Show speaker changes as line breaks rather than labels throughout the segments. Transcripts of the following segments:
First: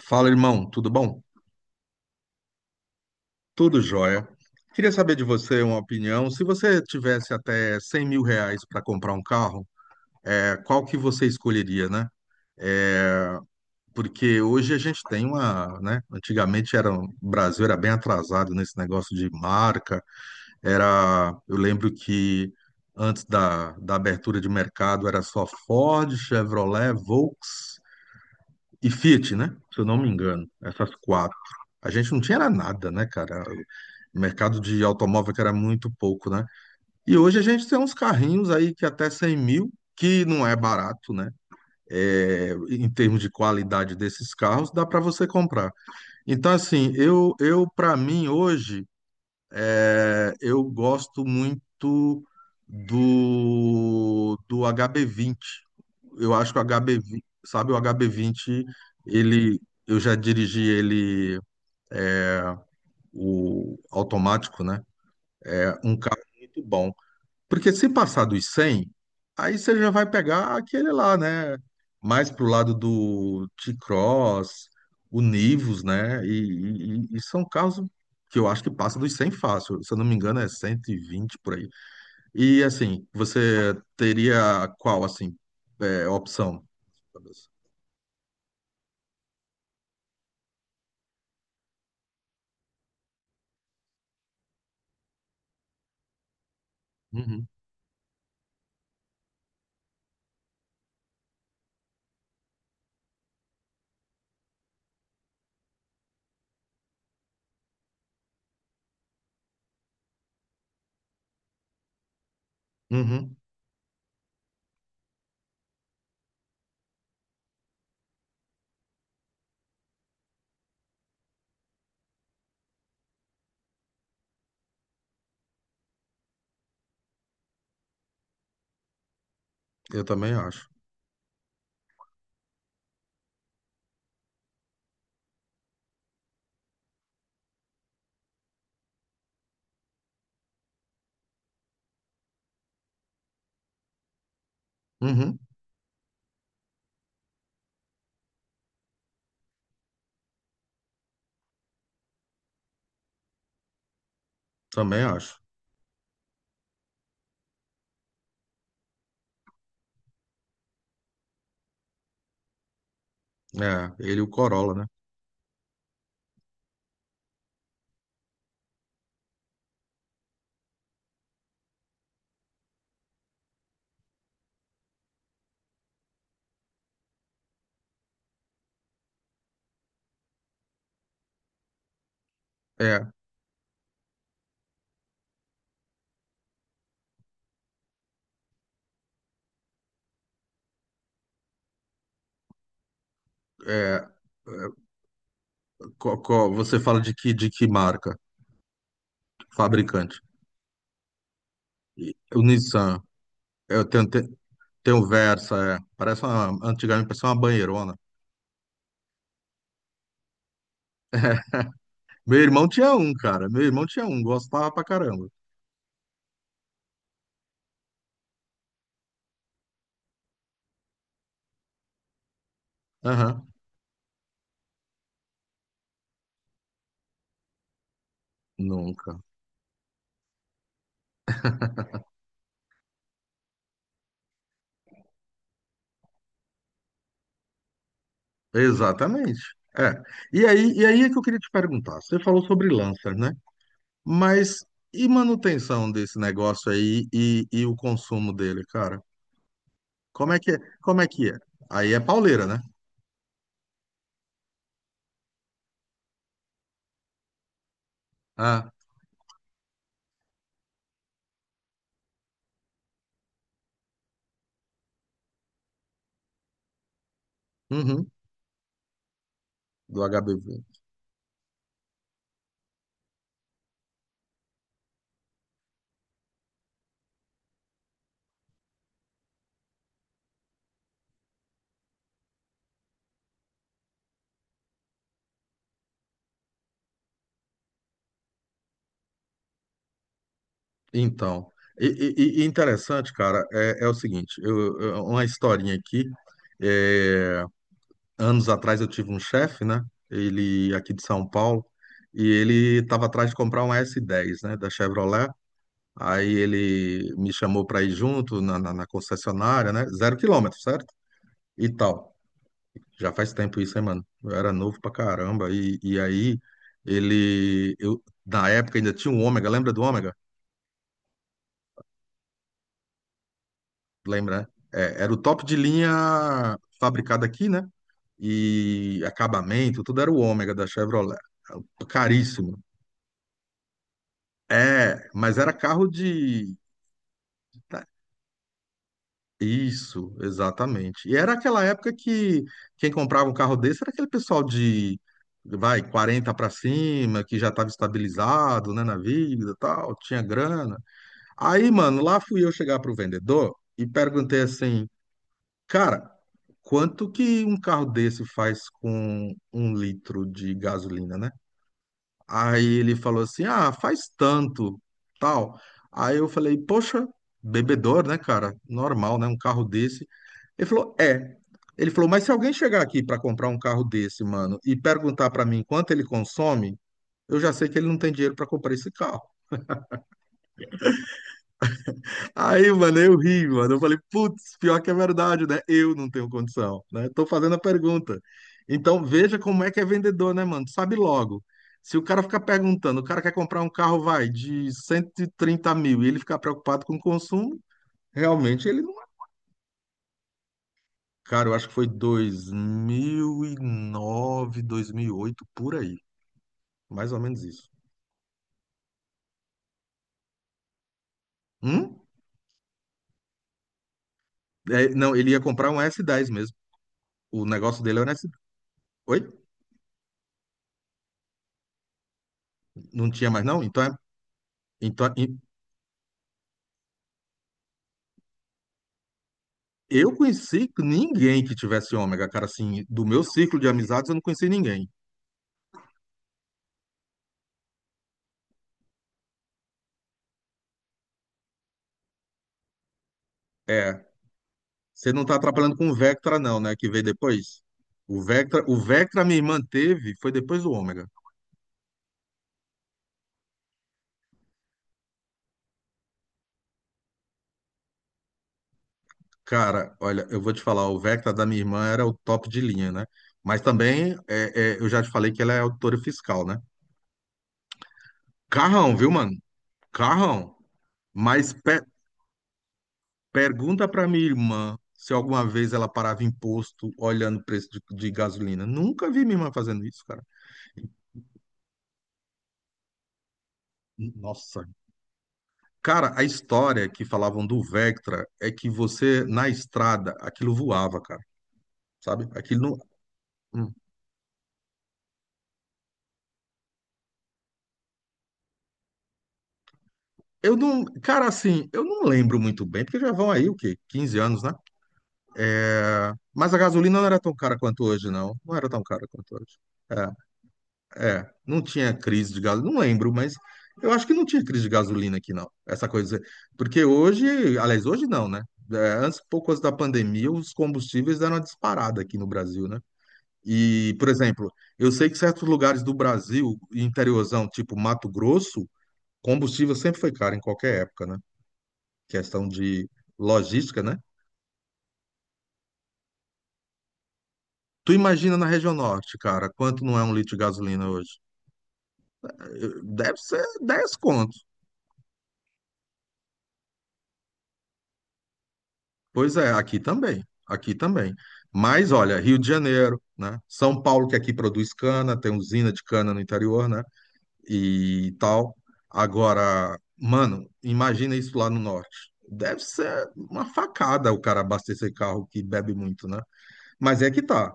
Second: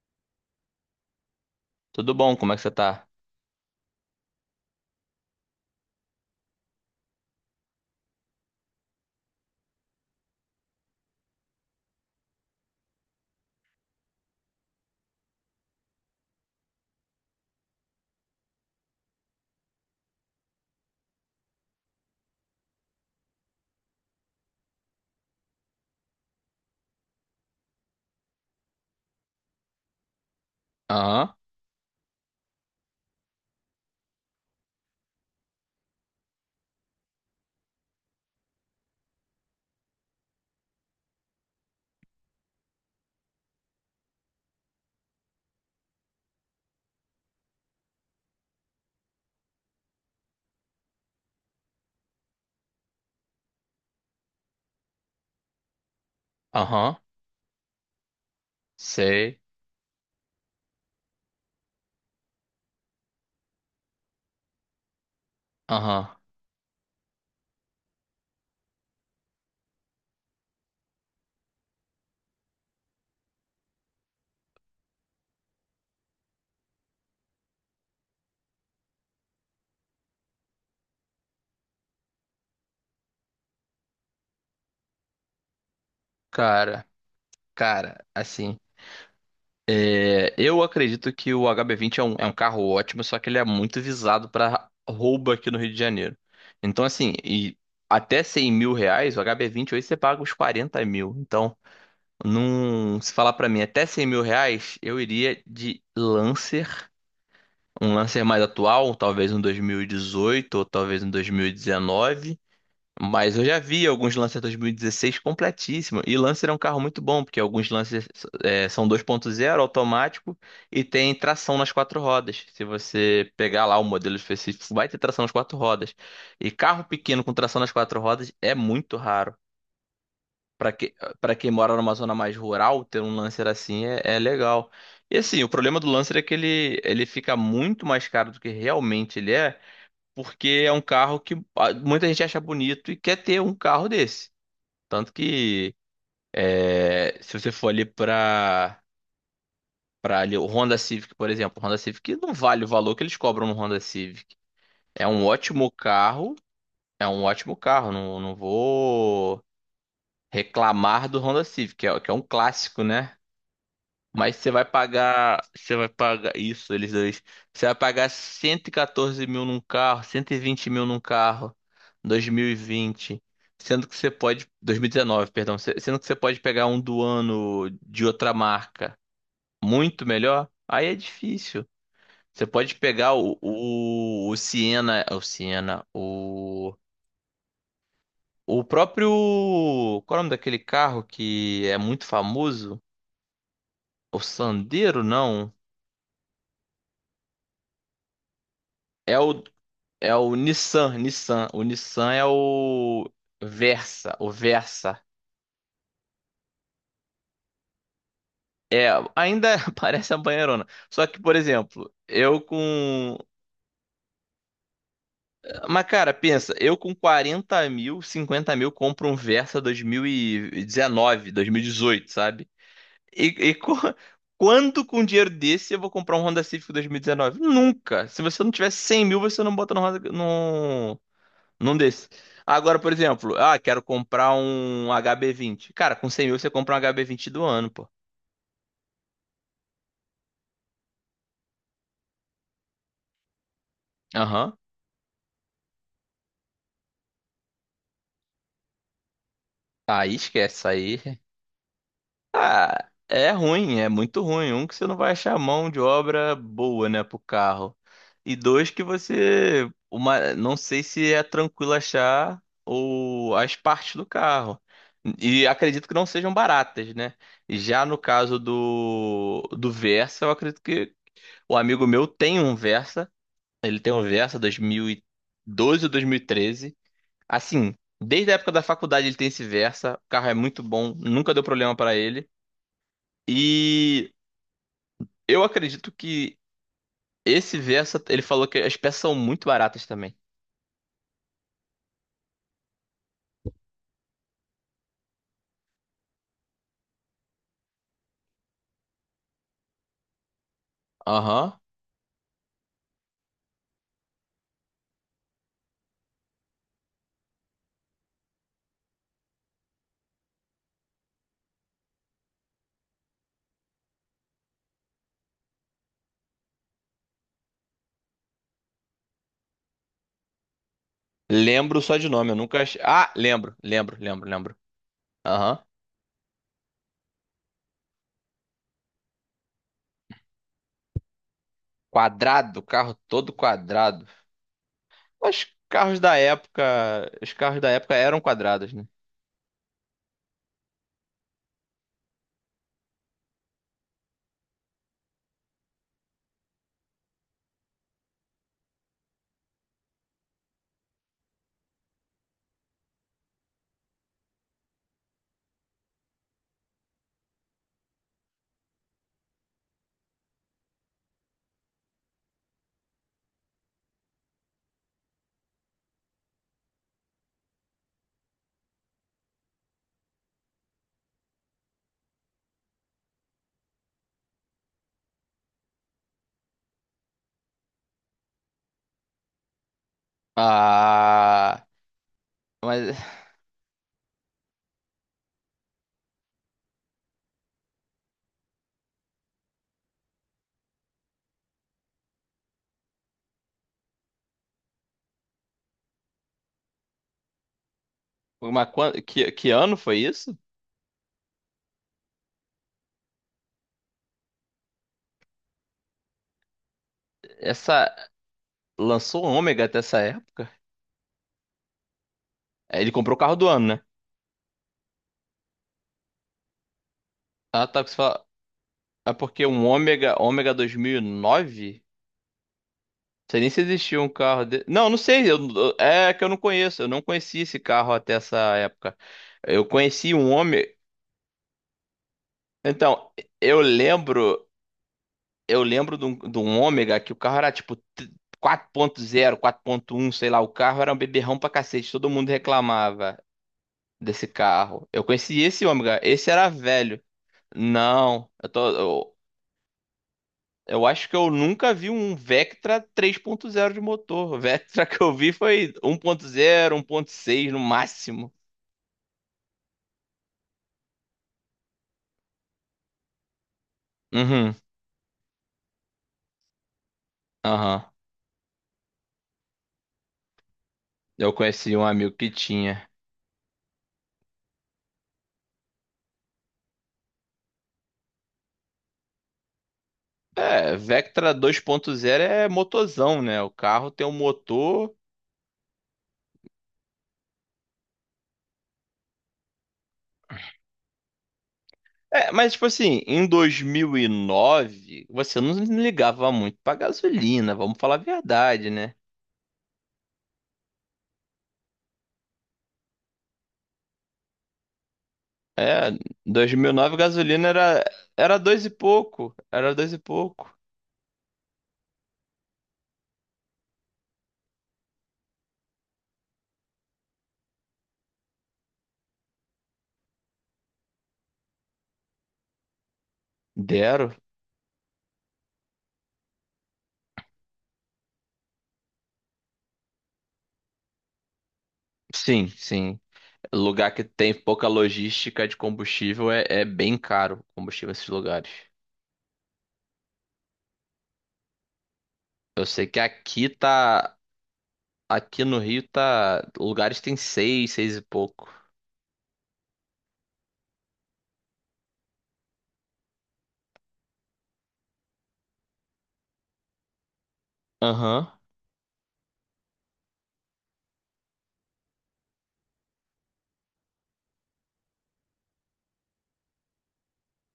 Fala, irmão, tudo bom?
Tudo bom? Como é que você tá?
Tudo jóia. Queria saber de você uma opinião. Se você tivesse até 100 mil reais para comprar um carro, qual que você escolheria, né? Porque hoje a gente tem uma, né? Antigamente era, um, o Brasil era bem atrasado nesse negócio de marca. Era, eu lembro que antes da abertura de mercado era só Ford, Chevrolet, Volks e Fiat, né? Se eu não me engano, essas
Aham,
quatro. A gente não tinha era nada, né, cara? O mercado de automóvel que era muito pouco, né? E hoje a gente tem uns carrinhos aí que até 100 mil, que não é barato, né? É, em termos de qualidade desses carros, dá para você comprar. Então, assim, eu para mim hoje eu gosto muito do HB20. Eu acho que o
aham,
HB20, sabe, o HB20,
sei.
ele, eu já dirigi ele, o automático, né? É um
Aham.
carro muito bom. Porque se passar dos 100, aí você já vai pegar aquele lá, né? Mais pro lado do T-Cross, o Nivus, né? E são carros que eu acho que passa dos 100 fácil. Se eu não me engano, é 120 por aí. E assim, você teria qual, assim, é, opção?
Cara, cara, assim, eu acredito que o HB20 é é um carro ótimo, só que ele é muito visado pra roubo aqui no Rio de Janeiro. Então, assim,
Uhum.
e até 100 mil reais, o HB20 hoje você paga uns 40 mil. Então, se falar pra mim até 100 mil reais, eu iria de Lancer. Um Lancer mais atual, talvez um 2018 ou talvez um 2019.
Uhum.
Mas eu já vi alguns Lancer 2016 completíssimo. E Lancer é um carro muito bom, porque alguns Lancers são 2.0 automático e tem tração nas quatro rodas. Se você pegar lá o modelo específico, vai ter tração nas quatro rodas. E carro pequeno com tração nas quatro rodas é muito raro.
Eu também acho.
Para que, para quem mora numa zona mais rural, ter um Lancer assim é legal. E assim, o problema do Lancer é que ele fica muito mais caro do que realmente ele é, porque é um carro que ah, muita gente acha bonito e quer ter um carro desse. Tanto
Uhum.
que se você for ali para ali o Honda Civic, por exemplo, o Honda Civic não vale o valor que eles cobram no Honda Civic.
Também
É um
acho.
ótimo carro, é um ótimo carro, não, vou reclamar do Honda Civic, que é um clássico, né?
É, ele e o
Mas
Corolla, né?
você vai pagar isso, eles dois. Você vai pagar 114 mil num carro, 120 mil num carro, dois mil e vinte. Sendo que você pode, 2019, perdão, sendo que você pode pegar um do ano de outra marca muito melhor, aí é difícil. Você pode
É,
pegar o Siena, o próprio, qual é o nome daquele carro que é muito famoso?
é, é,
O Sandero, não.
você fala de que marca?
É o, É
Fabricante.
o Nissan, Nissan. O Nissan é
O Nissan.
o
Eu tenho,
Versa,
te-
o Versa.
tenho Versa, é. Parece uma, antigamente parecia uma banheirona.
É, ainda parece uma banheirona. Só que, por exemplo,
Meu
eu
irmão tinha um,
com.
cara. Meu irmão tinha um, gostava pra caramba.
Mas, cara, pensa, eu com 40 mil, 50 mil compro um Versa 2019, 2018, sabe? E,
Aham.
e co- quando com um dinheiro desse eu vou comprar um Honda Civic 2019? Nunca! Se você não tiver 100
Nunca.
mil, você não bota no Honda, não desse. Agora, por exemplo, ah, quero comprar um HB20. Cara, com 100 mil você compra um HB20 do ano, pô.
Exatamente. É. E aí é que eu queria te perguntar. Você falou sobre lança, né?
Aham.
Mas e manutenção desse negócio aí e o consumo dele, cara?
Aí
Como é que é?
esquece,
Como
aí.
é que é? Aí é pauleira, né?
Ah, é ruim, é muito ruim. Um, que você não vai achar mão de obra boa, né, pro carro. E
Ah,
dois, que você. Uma, não sei se é tranquilo achar as partes do carro. E acredito que não sejam baratas, né? Já no
uhum,
caso do
do
Versa, eu acredito
HBV.
que o amigo meu tem um Versa. Ele tem um Versa 2012 ou 2013. Assim, desde a época da faculdade ele tem esse Versa. O carro é muito bom, nunca deu problema pra ele. E eu acredito que esse Versa, ele falou que as peças são muito baratas também.
Então, e, e interessante, cara, é o seguinte, uma historinha aqui. é, Anos atrás eu tive um chefe, né? Ele aqui de São
Aham.
Paulo, e ele estava atrás de comprar um S10, né? Da Chevrolet. Aí ele me chamou para ir junto na concessionária, né? Zero quilômetro, certo? E tal. Já faz tempo isso, hein, mano? Eu era novo pra caramba. E aí ele. Eu, na época ainda tinha um Ômega, lembra do Ômega?
Lembro só de nome, eu nunca. Ah, lembro, lembro, lembro,
Lembra, né?
lembro.
É, era o top de
Aham.
linha fabricado aqui, né? E acabamento, tudo era o Ômega da Chevrolet. Caríssimo.
Quadrado, carro todo quadrado.
É, mas
Os
era carro
carros da
de.
época, os carros da época eram quadrados, né?
Isso, exatamente. E era aquela época que quem comprava um carro desse era aquele pessoal de, vai, 40 para cima, que já estava estabilizado, né, na vida, e tal, tinha grana. Aí, mano, lá fui eu chegar pro vendedor e perguntei assim, cara, quanto que um carro desse faz com um litro de gasolina, né? Aí ele falou assim: ah, faz tanto, tal. Aí eu falei: poxa, bebedor, né, cara? Normal, né? Um carro desse. Ele falou: é. Ele falou: mas se alguém chegar aqui para comprar um carro desse, mano, e perguntar para mim quanto ele consome, eu já sei que ele não tem dinheiro para comprar esse carro.
Ah,
Aí,
mas,
mano, eu ri, mano. Eu falei, putz, pior que é verdade, né? Eu não tenho condição, né? Tô fazendo a pergunta. Então, veja como é que é vendedor, né, mano? Sabe logo. Se o cara ficar perguntando, o cara quer comprar um carro, vai, de 130 mil, e ele ficar preocupado com o consumo, realmente
mas
ele não.
que ano foi isso?
Cara, eu acho que foi dois mil e nove, 2008, por aí. Mais ou menos isso.
Essa. Lançou um Ômega até essa época?
Hum?
Aí ele comprou o carro do ano, né?
É, não, ele ia comprar um s dez mesmo. O
Ah,
negócio
tá. Que você
dele era um
fala...
S10.
É
Oi?
porque um Ômega, Ômega 2009? Não
Não tinha
sei
mais,
nem se
não? Então é.
existia um carro de... Não, não
Então,
sei. É que eu não conheço. Eu não conheci esse carro até essa época. Eu conheci
eu
um Ômega.
conheci ninguém que tivesse ômega, cara, assim, do
Então,
meu círculo
eu
de amizades eu não conheci
lembro.
ninguém.
De um Ômega que o carro era tipo quatro ponto zero, quatro ponto um, sei lá. O carro era um beberrão pra cacete. Todo mundo reclamava
É,
desse carro. Eu
você não tá
conheci esse
atrapalhando com o
Ômega. Esse
Vectra
era
não, né, que
velho.
veio depois? O
Não,
Vectra, o Vectra minha irmã teve, foi depois do
eu
ômega.
acho que eu nunca vi um Vectra três ponto zero de motor. O Vectra que eu vi foi um ponto zero, um ponto seis no máximo.
Cara, olha, eu vou te falar, o Vectra da minha irmã era o top de linha, né? Mas também,
Uhum,
eu já te falei que ela é auditora fiscal, né?
aham.
Carrão, viu, mano? Carrão.
Eu
Mas
conheci
pe-
um amigo que tinha.
pergunta pra minha irmã se alguma vez ela parava em posto olhando o preço de gasolina. Nunca vi minha irmã fazendo isso, cara.
É, Vectra dois ponto zero é motorzão, né? O carro tem um
Nossa.
motor.
Cara, a história que falavam do Vectra é que você, na estrada, aquilo voava, cara. Sabe?
É, mas
Aquilo
tipo
não.
assim, em dois
Hum.
mil e nove você não ligava muito pra gasolina, vamos falar a verdade, né?
Eu não. Cara, assim, eu não lembro muito bem, porque já vão aí o quê? 15 anos, né?
É,
É, mas
dois
a
mil e nove
gasolina não era tão
gasolina
cara quanto hoje, não.
era
Não
dois
era
e
tão cara
pouco,
quanto hoje.
era dois e pouco.
É, é. Não tinha crise de gasolina. Não lembro, mas eu acho que não tinha crise de gasolina aqui, não. Essa coisa. Porque hoje, aliás, hoje não, né? É, antes, pouco antes da pandemia, os combustíveis deram uma disparada aqui no Brasil, né? E, por
Dero?
exemplo, eu sei que certos lugares do Brasil, interiorzão, tipo Mato Grosso, combustível sempre foi caro em qualquer época, né? Questão
Sim,
de
sim.
logística,
Lugar
né?
que tem pouca logística de combustível é bem caro o combustível
Tu
nesses
imagina na
lugares.
região norte, cara, quanto não é um litro de gasolina hoje?
Eu sei que
Deve ser
aqui
10
tá.
contos.
Aqui no Rio tá. Lugares tem seis, seis e pouco.
Pois é, aqui também, aqui também. Mas olha, Rio de Janeiro, né? São Paulo, que aqui produz cana, tem usina de cana no interior, né? E
Aham,
tal. Agora, mano, imagina isso lá no norte. Deve ser uma facada o cara abastecer carro que bebe muito, né? Mas é que tá.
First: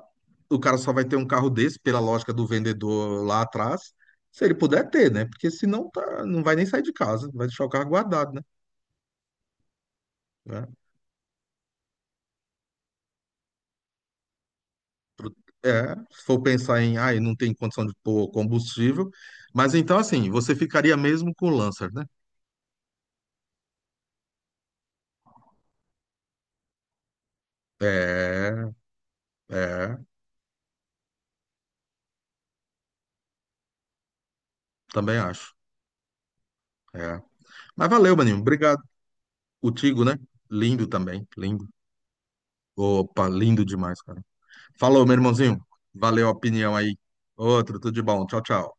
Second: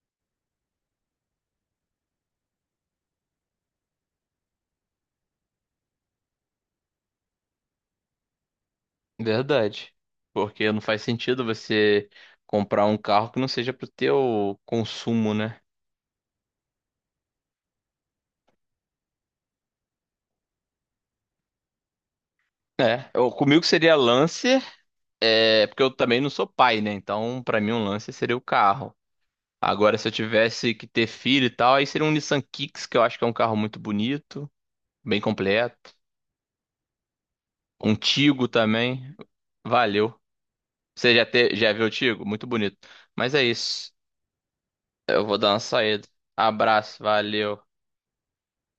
O cara só vai ter um carro desse, pela lógica do vendedor lá atrás, se ele puder ter, né? Porque senão tá, não vai nem sair de casa, vai deixar o carro guardado, né?
verdade.
É,
Porque não faz sentido você comprar um carro que não seja pro teu consumo,
pro-
né?
é, se for pensar em, ah, eu não tem condição de pôr combustível. Mas então, assim, você ficaria mesmo com o Lancer, né?
Comigo seria Lancer, é, porque eu também não sou pai, né? Então, pra mim, um Lancer seria o
É,
carro.
é,
Agora, se eu tivesse que ter filho e tal, aí seria um Nissan Kicks, que eu acho que é um carro muito bonito,
também
bem
acho.
completo.
É. Mas
Um
valeu, maninho.
Tigo
Obrigado.
também.
O Tigo, né?
Valeu.
Lindo
Você já,
também. Lindo.
já viu o Tigo? Muito bonito.
Opa,
Mas é
lindo
isso.
demais, cara. Falou, meu
Eu vou dar uma
irmãozinho.
saída.
Valeu a opinião aí.
Abraço, valeu.
Outro, tudo de bom. Tchau, tchau.